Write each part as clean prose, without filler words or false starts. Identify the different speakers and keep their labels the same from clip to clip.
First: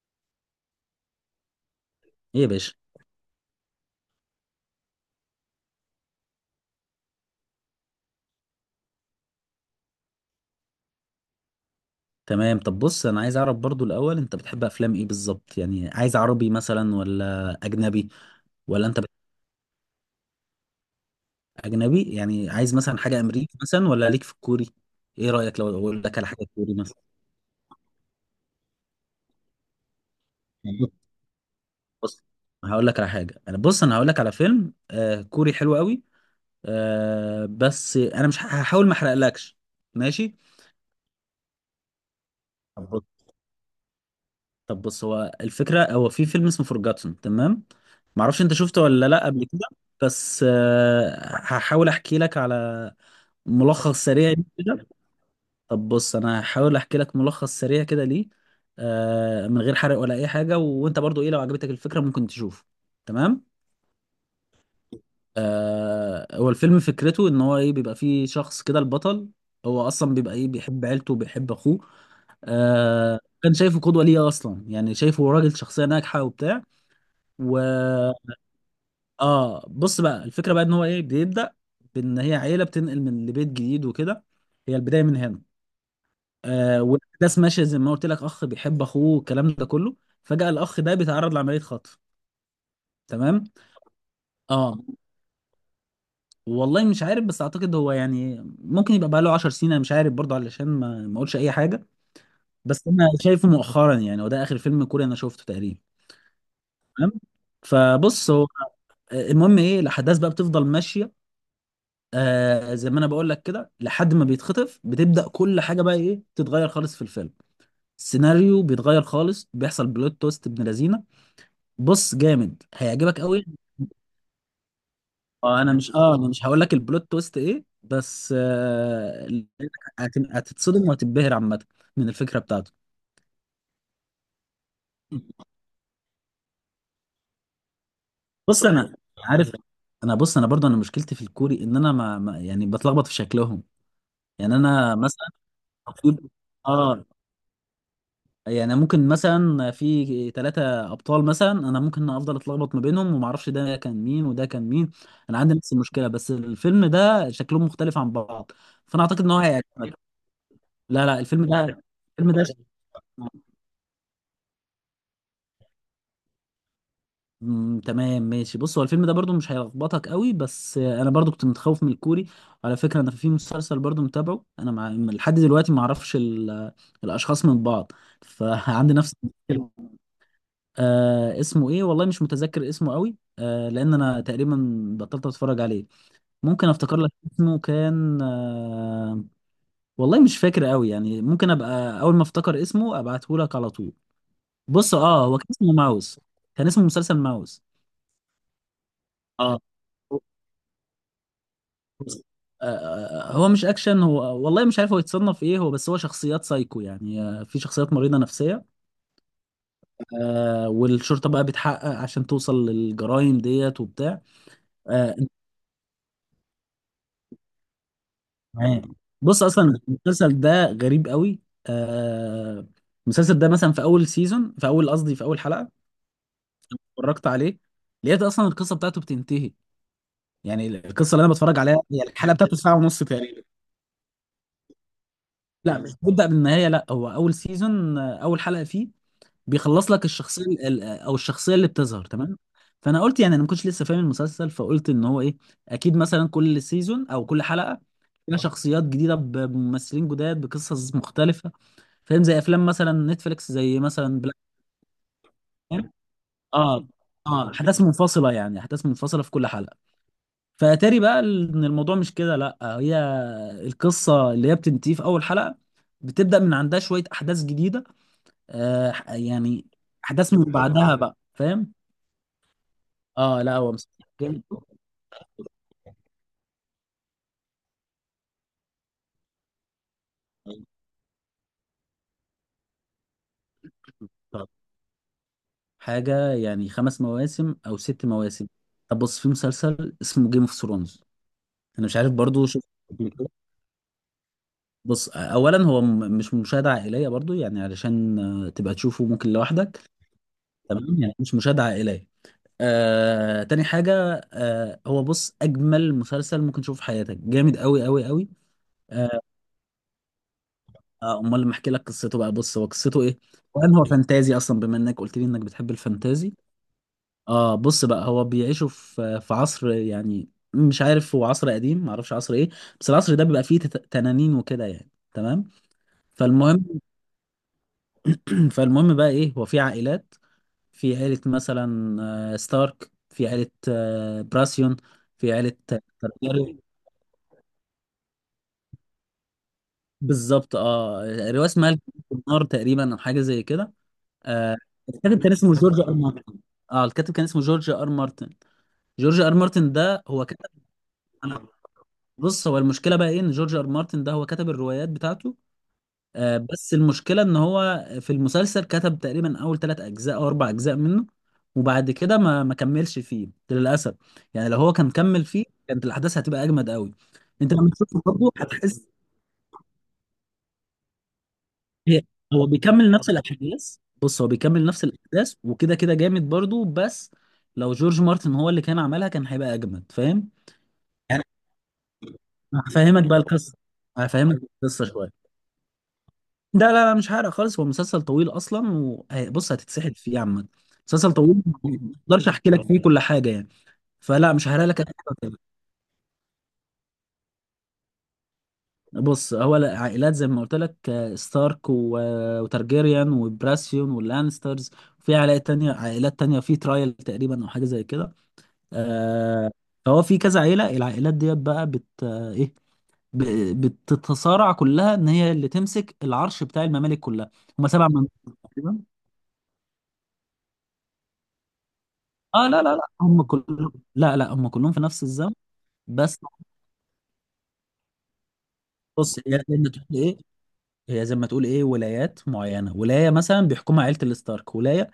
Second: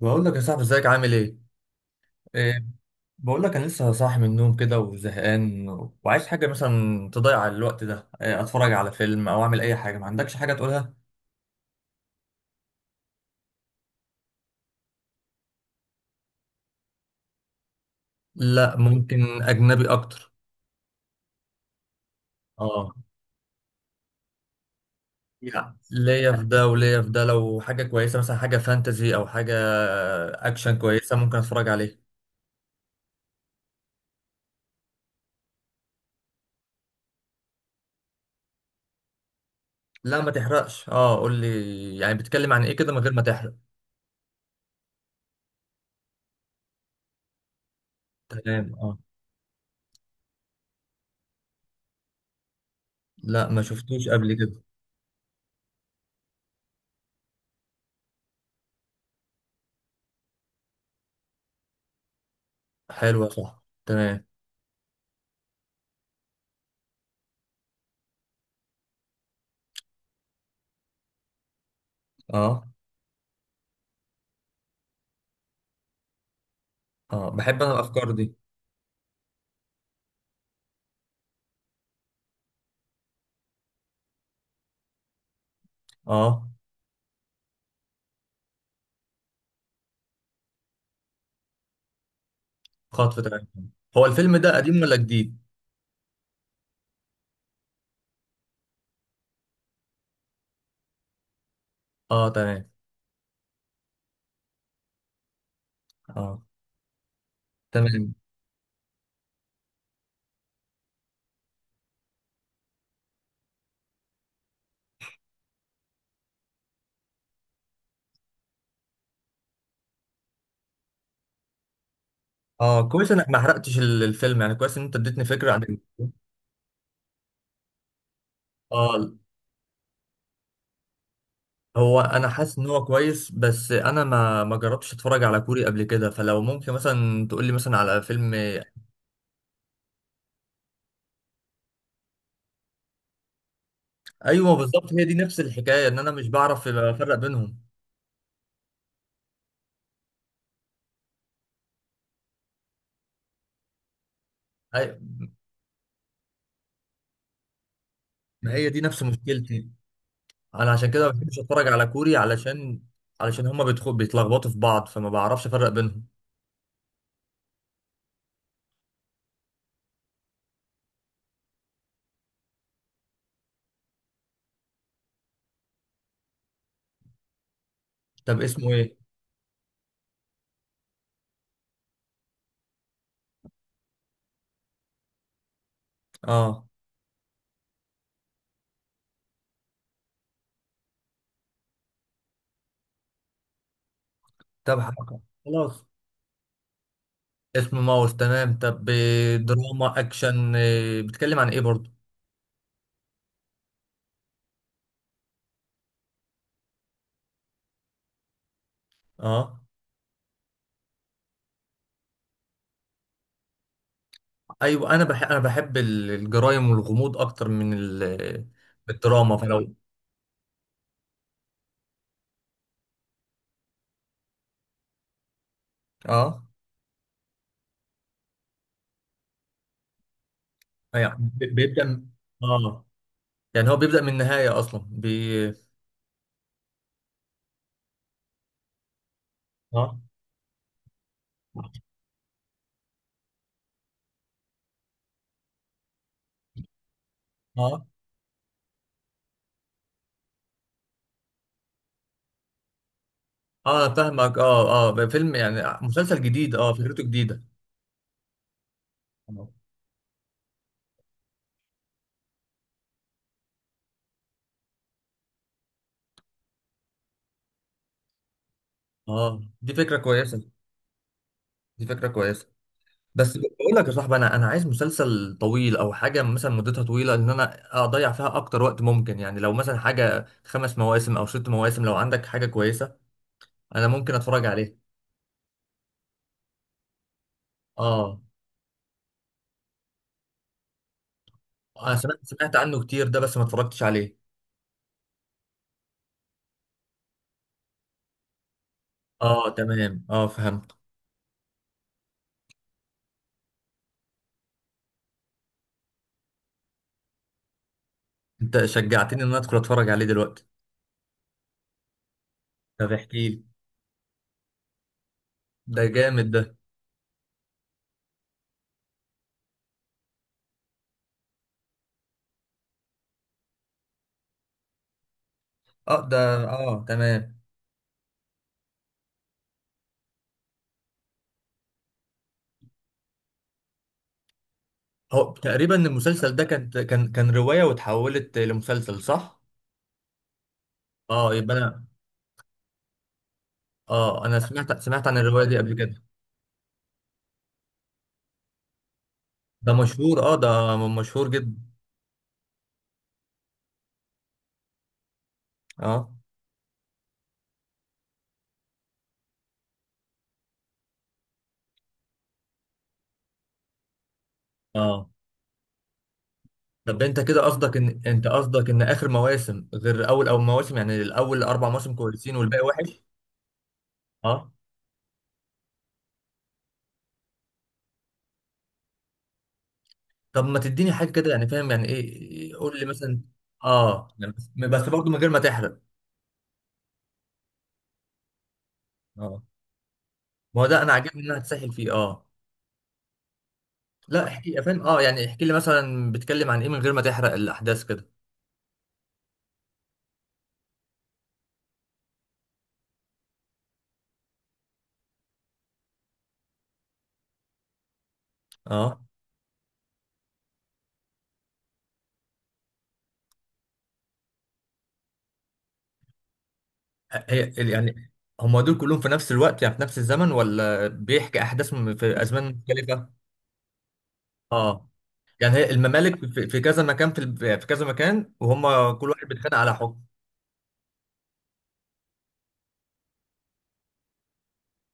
Speaker 1: بقول لك يا صاحبي ازيك عامل ايه؟
Speaker 2: ايه يا
Speaker 1: إيه.
Speaker 2: باشا.
Speaker 1: بقول لك انا لسه صاحي من النوم كده وزهقان، وعايز حاجه مثلا تضيع الوقت ده، إيه اتفرج على فيلم او اعمل اي حاجه، ما عندكش حاجه تقولها؟
Speaker 2: تمام، طب بص انا عايز اعرف برضو الاول انت بتحب افلام ايه بالظبط؟ يعني عايز عربي مثلا ولا اجنبي؟
Speaker 1: لا،
Speaker 2: ولا انت بت-
Speaker 1: ممكن اجنبي اكتر.
Speaker 2: اجنبي يعني عايز
Speaker 1: اه.
Speaker 2: مثلا حاجه امريكي مثلا ولا ليك في الكوري؟ ايه رايك لو
Speaker 1: يعني
Speaker 2: اقول لك على
Speaker 1: ليا في
Speaker 2: حاجه
Speaker 1: ده
Speaker 2: كوري مثلا؟
Speaker 1: وليا في ده، لو حاجه كويسه مثلا، حاجه فانتزي او حاجه
Speaker 2: يعني
Speaker 1: اكشن كويسه ممكن اتفرج عليه.
Speaker 2: بص، هقول لك على حاجه. انا هقول لك على فيلم كوري حلو قوي. بس انا مش هحاول ما احرقلكش.
Speaker 1: لا ما
Speaker 2: ماشي.
Speaker 1: تحرقش، اه قول لي يعني بتتكلم عن ايه كده من غير ما تحرق.
Speaker 2: طب بص هو الفكرة، هو في فيلم اسمه فورجاتون، تمام؟ معرفش انت
Speaker 1: تمام
Speaker 2: شفته
Speaker 1: اه.
Speaker 2: ولا لا قبل كده. بس هحاول احكي لك على
Speaker 1: لا ما
Speaker 2: ملخص
Speaker 1: شفتوش
Speaker 2: سريع
Speaker 1: قبل
Speaker 2: ليه
Speaker 1: كده.
Speaker 2: كده. طب بص انا هحاول احكي لك ملخص سريع كده ليه، من غير حرق ولا اي حاجة، وانت برضو ايه لو عجبتك الفكرة ممكن تشوفه.
Speaker 1: حلو يا
Speaker 2: تمام.
Speaker 1: صاحبي. تمام
Speaker 2: هو الفيلم فكرته ان هو ايه، بيبقى فيه شخص كده البطل، هو اصلا بيبقى ايه بيحب عيلته وبيحب اخوه.
Speaker 1: اه.
Speaker 2: كان شايفه قدوة ليه اصلا، يعني شايفه راجل شخصية ناجحة وبتاع.
Speaker 1: اه
Speaker 2: و
Speaker 1: بحب انا الافكار دي.
Speaker 2: اه بص بقى الفكره بقى ان هو ايه بيبدا، بان هي عيله بتنقل من لبيت جديد وكده، هي البدايه من هنا.
Speaker 1: اه،
Speaker 2: والاحداث ماشيه زي ما قلت لك، اخ بيحب اخوه الكلام ده كله، فجاه الاخ ده بيتعرض لعمليه خطف.
Speaker 1: خطف
Speaker 2: تمام.
Speaker 1: تمام. هو الفيلم ده
Speaker 2: اه،
Speaker 1: قديم ولا جديد؟
Speaker 2: والله مش عارف، بس اعتقد هو يعني ممكن يبقى بقى له 10 سنين، انا مش عارف برضه، علشان ما اقولش اي حاجه.
Speaker 1: اه تمام.
Speaker 2: بس انا شايفه مؤخرا يعني، وده اخر فيلم كوري انا شفته تقريبا.
Speaker 1: اه
Speaker 2: تمام.
Speaker 1: تمام.
Speaker 2: فبص هو، المهم ايه، الاحداث بقى بتفضل ماشيه، زي ما انا بقول لك كده، لحد ما بيتخطف بتبدأ كل حاجة بقى ايه تتغير خالص في الفيلم. السيناريو بيتغير خالص، بيحصل بلوت تويست ابن لذينه. بص جامد،
Speaker 1: اه كويس
Speaker 2: هيعجبك
Speaker 1: انك ما
Speaker 2: قوي.
Speaker 1: حرقتش الفيلم يعني، كويس ان انت اديتني فكره عن ال-
Speaker 2: انا مش هقول لك البلوت تويست ايه، بس
Speaker 1: اه.
Speaker 2: هتتصدم وهتتبهر عامة
Speaker 1: هو
Speaker 2: من
Speaker 1: انا
Speaker 2: الفكرة
Speaker 1: حاسس ان
Speaker 2: بتاعته.
Speaker 1: هو كويس، بس انا ما جربتش اتفرج على كوري قبل كده، فلو ممكن مثلا تقول لي مثلا على فيلم.
Speaker 2: بص انا عارف، انا برضو مشكلتي في الكوري ان انا يعني بتلخبط في شكلهم.
Speaker 1: ايوه
Speaker 2: يعني
Speaker 1: بالظبط،
Speaker 2: انا
Speaker 1: هي دي
Speaker 2: مثلا
Speaker 1: نفس الحكايه ان انا مش
Speaker 2: المفروض-
Speaker 1: بعرف
Speaker 2: اه،
Speaker 1: افرق بينهم.
Speaker 2: يعني ممكن مثلا في ثلاثة أبطال مثلا، أنا ممكن أفضل أتلخبط ما بينهم وما أعرفش ده كان مين وده كان مين.
Speaker 1: أي...
Speaker 2: أنا عندي نفس المشكلة، بس الفيلم ده شكلهم مختلف عن بعض،
Speaker 1: ما هي دي نفس
Speaker 2: فأنا أعتقد إن هو
Speaker 1: مشكلتي.
Speaker 2: هيعجبك.
Speaker 1: انا عشان كده
Speaker 2: لا
Speaker 1: ما
Speaker 2: لا،
Speaker 1: بحبش
Speaker 2: الفيلم ده
Speaker 1: اتفرج على كوري،
Speaker 2: الفيلم ده
Speaker 1: علشان هما بيدخل بيتلخبطوا في بعض فما بعرفش افرق بينهم.
Speaker 2: تمام ماشي. بص هو الفيلم ده برضو مش هيلخبطك قوي، بس أنا برضو كنت متخوف من الكوري. على فكرة أنا في مسلسل برضو متابعه أنا لحد دلوقتي ما أعرفش الأشخاص من بعض،
Speaker 1: طب اسمه
Speaker 2: فعندي
Speaker 1: ايه؟
Speaker 2: نفس المشكلة. اسمه ايه، والله مش متذكر اسمه قوي، لان انا تقريبا بطلت اتفرج عليه.
Speaker 1: اه.
Speaker 2: ممكن افتكر لك اسمه، كان والله مش فاكر قوي، يعني ممكن ابقى اول ما افتكر اسمه ابعته لك على طول.
Speaker 1: طب
Speaker 2: بص
Speaker 1: حركة
Speaker 2: اه، هو كان اسمه
Speaker 1: خلاص.
Speaker 2: ماوس، كان اسمه مسلسل ماوس.
Speaker 1: اسمه ماوس تمام، طب
Speaker 2: اه.
Speaker 1: دراما اكشن، بيتكلم عن ايه برضو؟
Speaker 2: بص، هو مش اكشن، هو والله مش عارف هو يتصنف ايه هو، بس هو شخصيات سايكو يعني، في شخصيات مريضة نفسية.
Speaker 1: اه.
Speaker 2: والشرطة بقى بتحقق عشان توصل للجرائم ديت وبتاع.
Speaker 1: ايوه انا
Speaker 2: آه،
Speaker 1: بحب، الجرايم والغموض اكتر من
Speaker 2: معايا.
Speaker 1: الدراما،
Speaker 2: بص
Speaker 1: فلو
Speaker 2: اصلا المسلسل ده غريب قوي. آه المسلسل ده مثلا، في اول سيزون، في اول قصدي في اول حلقه
Speaker 1: اه
Speaker 2: اتفرجت عليه، لقيت اصلا القصه بتاعته بتنتهي. يعني القصه اللي
Speaker 1: يعني
Speaker 2: انا
Speaker 1: ب-
Speaker 2: بتفرج عليها،
Speaker 1: بيبدا
Speaker 2: هي الحلقه بتاعته ساعه
Speaker 1: اه.
Speaker 2: ونص تقريبا.
Speaker 1: يعني هو بيبدا من النهايه اصلا
Speaker 2: لا مش بتبدا بالنهايه، لا هو اول سيزون، اول حلقه فيه بيخلص
Speaker 1: اه
Speaker 2: لك الشخصيه او الشخصيه اللي بتظهر، تمام. فانا قلت يعني انا ما كنتش لسه فاهم المسلسل، فقلت ان هو ايه اكيد مثلا كل سيزون او كل حلقه
Speaker 1: اه
Speaker 2: فيها شخصيات جديده، بممثلين جداد بقصص مختلفه، فاهم؟ زي افلام مثلا نتفليكس زي
Speaker 1: اه. أنا
Speaker 2: مثلا بلاك
Speaker 1: فاهمك، اه اه، بقى فيلم يعني
Speaker 2: مير.
Speaker 1: مسلسل جديد، اه
Speaker 2: اه
Speaker 1: فكرته جديده.
Speaker 2: اه، احداث منفصله، يعني احداث منفصله في كل
Speaker 1: اه.
Speaker 2: حلقه. فاتاري بقى ان الموضوع مش كده، لا هي القصه اللي هي بتنتهي في اول حلقه بتبدا من عندها شويه احداث جديده. يعني
Speaker 1: دي فكره
Speaker 2: احداث
Speaker 1: كويسه.
Speaker 2: من بعدها بقى، فاهم؟
Speaker 1: دي فكره كويسه. بس
Speaker 2: اه لا، هو
Speaker 1: بقول لك يا
Speaker 2: مسلسل
Speaker 1: صاحبي، انا
Speaker 2: جامد.
Speaker 1: عايز مسلسل طويل او حاجه مثلا مدتها طويله ان انا اضيع فيها اكتر وقت ممكن، يعني لو مثلا حاجه 5 مواسم او 6 مواسم، لو عندك حاجه كويسه انا ممكن اتفرج
Speaker 2: طب،
Speaker 1: عليه.
Speaker 2: حاجه يعني خمس مواسم او ست
Speaker 1: اه
Speaker 2: مواسم. طب بص في مسلسل اسمه جيم اوف ثرونز، انا
Speaker 1: انا
Speaker 2: مش عارف برضو
Speaker 1: سمعت
Speaker 2: شفت.
Speaker 1: عنه كتير ده، بس ما اتفرجتش عليه.
Speaker 2: بص اولا هو مش مشاهده عائليه برضو، يعني علشان تبقى تشوفه ممكن
Speaker 1: اه
Speaker 2: لوحدك.
Speaker 1: تمام، اه فهمت.
Speaker 2: تمام، يعني مش مشاهده عائليه. تاني حاجه هو بص اجمل مسلسل ممكن تشوفه في حياتك، جامد قوي قوي قوي.
Speaker 1: انت
Speaker 2: آه،
Speaker 1: شجعتني ان انا ادخل اتفرج عليه دلوقتي.
Speaker 2: امال لما احكي لك قصته بقى، بص هو
Speaker 1: طب
Speaker 2: قصته ايه،
Speaker 1: احكي لي.
Speaker 2: وان هو فانتازي اصلا بما انك قلت لي انك بتحب
Speaker 1: ده جامد
Speaker 2: الفانتازي.
Speaker 1: ده.
Speaker 2: اه بص بقى، هو بيعيشوا في عصر يعني، مش عارف، هو عصر قديم معرفش عصر ايه، بس العصر ده بيبقى فيه تنانين وكده يعني، تمام.
Speaker 1: اه ده. اه
Speaker 2: فالمهم
Speaker 1: تمام.
Speaker 2: فالمهم بقى ايه، هو في عائلات، في عيلة مثلا ستارك، في عيلة براسيون،
Speaker 1: هو
Speaker 2: في عيلة
Speaker 1: تقريبا المسلسل ده
Speaker 2: تارجاريان،
Speaker 1: كان روايه واتحولت لمسلسل صح؟
Speaker 2: بالظبط اه.
Speaker 1: اه
Speaker 2: رواية
Speaker 1: يبقى
Speaker 2: اسمها
Speaker 1: انا.
Speaker 2: الكتاب في النار تقريبا او حاجة زي كده.
Speaker 1: اه انا
Speaker 2: آه،
Speaker 1: سمعت عن
Speaker 2: الكاتب كان
Speaker 1: الروايه
Speaker 2: اسمه
Speaker 1: دي قبل
Speaker 2: جورج ار
Speaker 1: كده.
Speaker 2: مارتن، اه الكاتب كان اسمه جورج ار مارتن. جورج ار
Speaker 1: ده
Speaker 2: مارتن ده
Speaker 1: مشهور،
Speaker 2: هو
Speaker 1: اه
Speaker 2: كتب.
Speaker 1: ده مشهور
Speaker 2: انا،
Speaker 1: جدا.
Speaker 2: بص هو المشكلة بقى ايه ان جورج ار مارتن ده هو كتب الروايات بتاعته،
Speaker 1: اه
Speaker 2: بس المشكلة ان هو في المسلسل كتب تقريبا اول ثلاث اجزاء او اربع اجزاء منه، وبعد كده ما كملش فيه للاسف. يعني لو هو كان
Speaker 1: اه.
Speaker 2: كمل فيه كانت الاحداث هتبقى اجمد قوي.
Speaker 1: طب انت كده
Speaker 2: انت لما
Speaker 1: قصدك، ان
Speaker 2: تشوفه
Speaker 1: انت
Speaker 2: برضه
Speaker 1: قصدك ان
Speaker 2: هتحس.
Speaker 1: اخر مواسم غير اول او مواسم، يعني الاول 4 مواسم
Speaker 2: هي-
Speaker 1: كويسين
Speaker 2: هو
Speaker 1: والباقي
Speaker 2: بيكمل
Speaker 1: وحش؟
Speaker 2: نفس الاحداث، بص هو
Speaker 1: اه.
Speaker 2: بيكمل نفس الاحداث وكده كده جامد برضه، بس لو جورج مارتن هو اللي كان عملها كان هيبقى اجمد، فاهم؟
Speaker 1: طب ما تديني حاجه
Speaker 2: يعني
Speaker 1: كده يعني فاهم، يعني ايه قول لي
Speaker 2: هفهمك بقى
Speaker 1: مثلا.
Speaker 2: القصة،
Speaker 1: اه يعني
Speaker 2: هفهمك القصة
Speaker 1: بس برضه
Speaker 2: شوية،
Speaker 1: من غير ما تحرق.
Speaker 2: ده لا لا مش حرق خالص، هو مسلسل طويل اصلا
Speaker 1: اه.
Speaker 2: وبص هتتسحل فيه عامة.
Speaker 1: ما هو ده انا
Speaker 2: مسلسل
Speaker 1: عاجبني، ان انا
Speaker 2: طويل، ما
Speaker 1: هتسحل فيه اه.
Speaker 2: اقدرش احكي لك فيه كل حاجة يعني،
Speaker 1: لا
Speaker 2: فلا مش
Speaker 1: احكي
Speaker 2: هحرق لك
Speaker 1: فاهم،
Speaker 2: أي
Speaker 1: اه يعني
Speaker 2: حاجة.
Speaker 1: احكي لي مثلا بتكلم عن ايه من غير ما تحرق الاحداث كده.
Speaker 2: بص هو العائلات زي ما قلت لك ستارك وتارجيريان وبراسيون واللانسترز، في عائلات تانية، عائلات تانية في ترايل تقريبا او حاجة زي كده،
Speaker 1: اه،
Speaker 2: آه، فهو في كذا عيلة. العائلات ديت بقى بت آه، ايه ب- بتتصارع كلها ان هي اللي تمسك العرش بتاع الممالك كلها،
Speaker 1: هي
Speaker 2: هم سبع
Speaker 1: يعني هم دول
Speaker 2: ممالك.
Speaker 1: كلهم في نفس الوقت، يعني في نفس الزمن، ولا بيحكي احداث في
Speaker 2: اه
Speaker 1: ازمان
Speaker 2: لا لا لا،
Speaker 1: مختلفه؟
Speaker 2: هم كلهم، لا لا، هم كلهم في
Speaker 1: اه.
Speaker 2: نفس الزمن.
Speaker 1: يعني هي
Speaker 2: بس
Speaker 1: الممالك في كذا مكان، في كذا مكان، وهم كل
Speaker 2: بص،
Speaker 1: واحد
Speaker 2: هي
Speaker 1: بيتخانق
Speaker 2: زي ما
Speaker 1: على
Speaker 2: تقول
Speaker 1: حكم.
Speaker 2: ايه، هي زي ما تقول ايه، ولايات معينه، ولايه مثلا بيحكمها عيله الستارك، ولايه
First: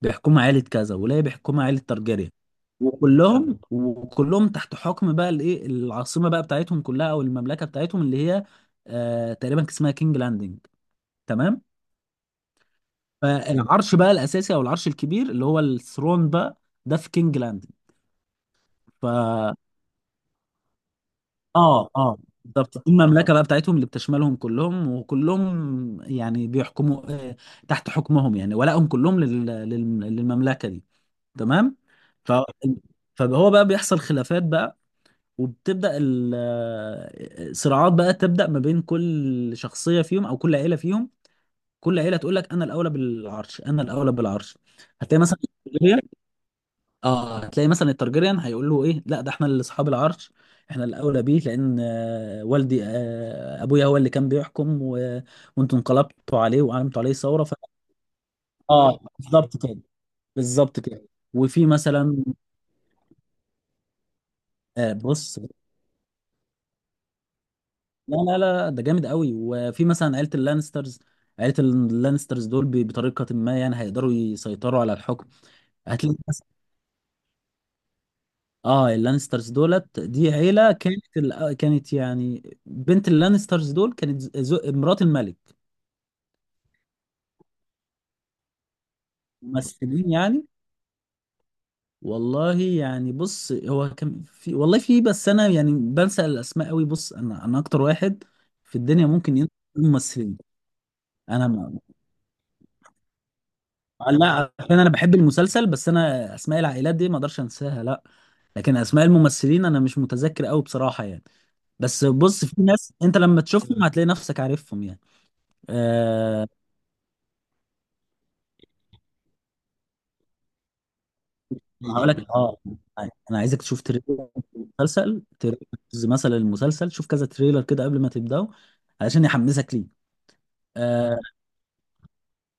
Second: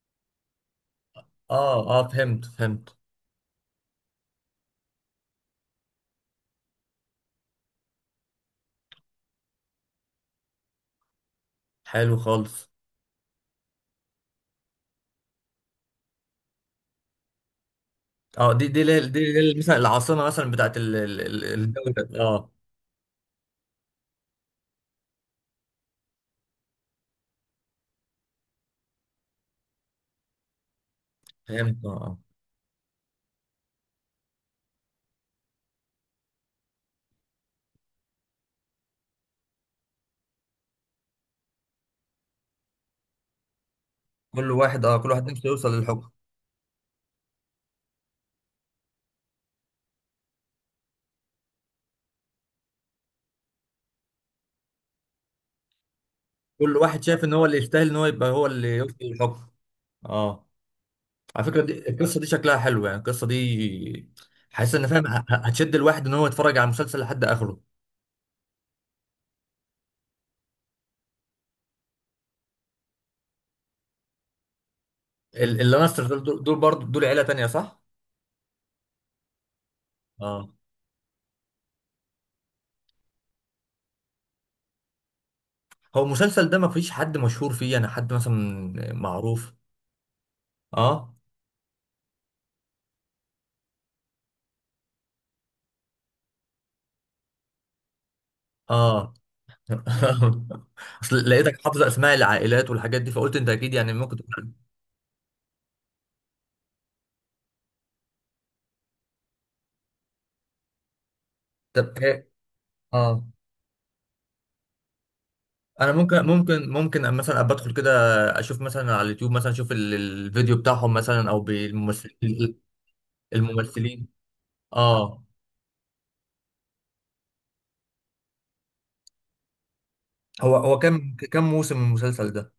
Speaker 2: بيحكمها عيله كذا، ولايه بيحكمها عيله
Speaker 1: اه اه،
Speaker 2: تارجيريان،
Speaker 1: فهمت فهمت.
Speaker 2: وكلهم تحت حكم بقى الايه العاصمه بقى بتاعتهم كلها، او المملكه بتاعتهم اللي هي آه تقريبا كان اسمها كينج لاندنج، تمام.
Speaker 1: حلو خالص.
Speaker 2: فالعرش بقى الاساسي او العرش الكبير اللي هو الثرون بقى، ده في كينج لاندنج.
Speaker 1: اه
Speaker 2: ف
Speaker 1: دي اللي هي مثلا العاصمة، مثلا بتاعت ال- ال- ال-
Speaker 2: اه
Speaker 1: الدولة
Speaker 2: اه
Speaker 1: اه
Speaker 2: بالظبط، دي المملكه بقى بتاعتهم اللي بتشملهم كلهم، وكلهم يعني بيحكموا تحت حكمهم يعني، ولائهم كلهم للمملكه دي، تمام.
Speaker 1: فهمت، اه آه.
Speaker 2: ف... فهو بقى بيحصل خلافات بقى، وبتبدا صراعات بقى، تبدا ما بين كل شخصيه فيهم او كل عيله فيهم. كل عيله تقول لك انا الاولى بالعرش انا الاولى بالعرش.
Speaker 1: كل
Speaker 2: هتلاقي
Speaker 1: واحد
Speaker 2: مثلا
Speaker 1: نفسه يوصل للحكم.
Speaker 2: اه، تلاقي مثلا الترجريان هيقول له ايه لا ده احنا اللي اصحاب العرش، احنا الاولى بيه، لان والدي ابويا هو اللي كان بيحكم وانتوا انقلبتوا عليه
Speaker 1: كل واحد
Speaker 2: وعملتوا عليه
Speaker 1: شايف ان
Speaker 2: ثوره،
Speaker 1: هو اللي يستاهل ان هو يبقى هو اللي يوصل
Speaker 2: اه
Speaker 1: للحكم.
Speaker 2: بالظبط كده
Speaker 1: اه.
Speaker 2: بالظبط كده.
Speaker 1: على فكرة
Speaker 2: وفي
Speaker 1: دي
Speaker 2: مثلا
Speaker 1: القصة، دي شكلها حلو يعني، القصة دي حاسس ان فاهم
Speaker 2: بص،
Speaker 1: هتشد الواحد ان هو يتفرج على المسلسل لحد اخره.
Speaker 2: لا لا لا ده جامد قوي. وفي مثلا عيله اللانسترز، عيله اللانسترز دول بطريقه ما يعني هيقدروا يسيطروا على الحكم.
Speaker 1: اللانستر
Speaker 2: هتلاقي
Speaker 1: دول، دول برضه دول عيلة تانية صح؟
Speaker 2: اه اللانسترز دولت دي
Speaker 1: اه.
Speaker 2: عيلة كانت كانت يعني بنت اللانسترز دول كانت مرات الملك.
Speaker 1: هو المسلسل ده ما فيش حد مشهور فيه، يعني حد مثلا معروف.
Speaker 2: ممثلين يعني،
Speaker 1: اه
Speaker 2: والله يعني بص هو كان في والله في، بس انا يعني بنسى الاسماء قوي، بص انا اكتر واحد في الدنيا
Speaker 1: اه
Speaker 2: ممكن ينسى الممثلين.
Speaker 1: اصل
Speaker 2: انا
Speaker 1: لقيتك
Speaker 2: ما...
Speaker 1: حافظ اسماء العائلات والحاجات دي، فقلت انت اكيد يعني ممكن تكون.
Speaker 2: لا عشان انا بحب المسلسل، بس انا اسماء العائلات دي ما اقدرش انساها لا، لكن اسماء الممثلين انا مش متذكر قوي بصراحة يعني.
Speaker 1: طب
Speaker 2: بس
Speaker 1: ايه.
Speaker 2: بص في ناس انت
Speaker 1: اه
Speaker 2: لما تشوفهم هتلاقي نفسك عارفهم يعني.
Speaker 1: انا
Speaker 2: آه،
Speaker 1: ممكن مثلا ابقى ادخل كده، اشوف مثلا على اليوتيوب مثلا، اشوف الفيديو بتاعهم مثلا او
Speaker 2: أنا هقول لك اه،
Speaker 1: بالممثلين.
Speaker 2: انا عايزك تشوف
Speaker 1: الممثلين
Speaker 2: تريلر المسلسل،
Speaker 1: اه.
Speaker 2: تريلرز مثلا المسلسل، شوف كذا تريلر كده قبل ما تبداه علشان يحمسك ليه.
Speaker 1: هو كم
Speaker 2: آه
Speaker 1: موسم من المسلسل ده؟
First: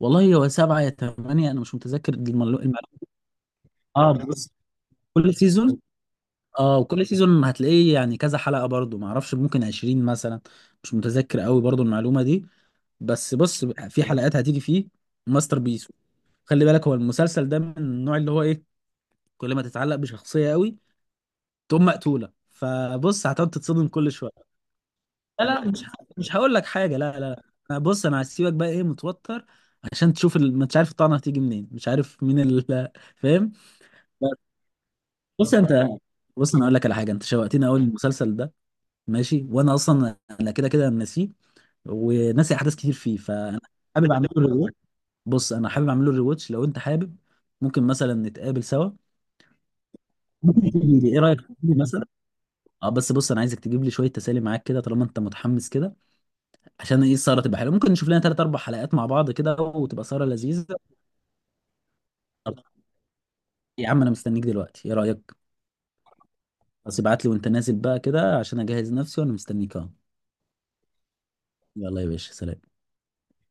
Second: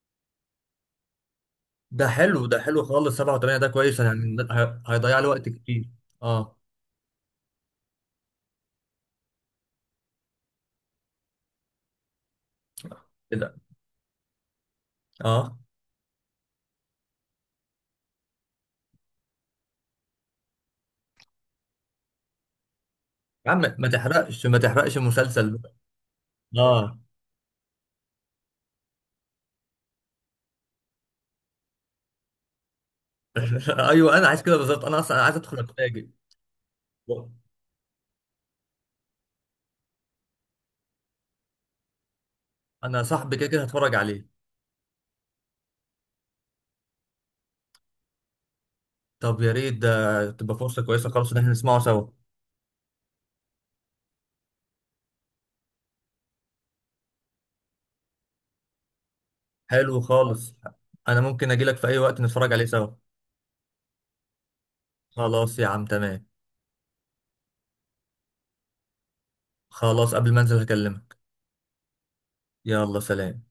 Speaker 2: والله هو سبعة يا ثمانية، انا مش متذكر دي
Speaker 1: ده حلو
Speaker 2: المعلومة.
Speaker 1: خالص، 7 و8 ده كويس
Speaker 2: اه
Speaker 1: يعني،
Speaker 2: بس،
Speaker 1: هيضيع لي
Speaker 2: كل
Speaker 1: وقت
Speaker 2: سيزون،
Speaker 1: كتير. اه
Speaker 2: اه وكل سيزون هتلاقيه يعني كذا حلقة برضو، ما اعرفش ممكن 20 مثلا، مش متذكر قوي برضو المعلومة دي، بس
Speaker 1: كده
Speaker 2: بص في حلقات هتيجي فيه
Speaker 1: اه.
Speaker 2: ماستر بيس. خلي بالك هو المسلسل ده من النوع اللي هو ايه كل ما تتعلق بشخصية قوي تقوم مقتولة، فبص
Speaker 1: يا
Speaker 2: هتقعد
Speaker 1: عم ما
Speaker 2: تتصدم كل
Speaker 1: تحرقش،
Speaker 2: شوية. لا
Speaker 1: مسلسل
Speaker 2: لا
Speaker 1: بقى.
Speaker 2: مش هقول لك حاجه
Speaker 1: اه
Speaker 2: لا لا. أنا، بص انا هسيبك بقى ايه متوتر عشان تشوف مش عارف الطعنه هتيجي منين، مش عارف مين فاهم؟
Speaker 1: ايوه انا عايز كده بالظبط، انا اصلا عايز
Speaker 2: بص
Speaker 1: ادخل
Speaker 2: انت،
Speaker 1: اتفاجئ.
Speaker 2: بص انا اقول لك على حاجه، انت شوقتني اول المسلسل ده ماشي، وانا اصلا انا كده كده ناسيه وناسي احداث كتير
Speaker 1: انا
Speaker 2: فيه،
Speaker 1: صاحبي كده
Speaker 2: فانا
Speaker 1: كده هتفرج
Speaker 2: حابب
Speaker 1: عليه.
Speaker 2: اعمله ريواتش. بص انا حابب اعمله ريواتش، لو انت حابب ممكن مثلا نتقابل سوا.
Speaker 1: طب يا ريت، ده تبقى
Speaker 2: ممكن
Speaker 1: فرصه
Speaker 2: تجيلي،
Speaker 1: كويسه
Speaker 2: ايه
Speaker 1: خالص ان
Speaker 2: رايك
Speaker 1: احنا نسمعه
Speaker 2: تجيلي مثلا،
Speaker 1: سوا.
Speaker 2: اه بس بص انا عايزك تجيب لي شويه تسالي معاك كده، طالما انت متحمس كده، عشان ايه السهره تبقى حلوه، ممكن نشوف لنا ثلاث اربع حلقات مع بعض كده
Speaker 1: حلو
Speaker 2: وتبقى سهره
Speaker 1: خالص.
Speaker 2: لذيذه.
Speaker 1: انا ممكن اجي لك في اي وقت نتفرج
Speaker 2: طب
Speaker 1: عليه سوا.
Speaker 2: يا عم، انا مستنيك دلوقتي، ايه رايك؟
Speaker 1: خلاص يا عم تمام.
Speaker 2: بس ابعت لي وانت نازل بقى كده عشان اجهز نفسي، وانا مستنيك اهو.
Speaker 1: خلاص قبل ما انزل هكلمك.
Speaker 2: يلا يا باشا، سلام.
Speaker 1: يلا سلام.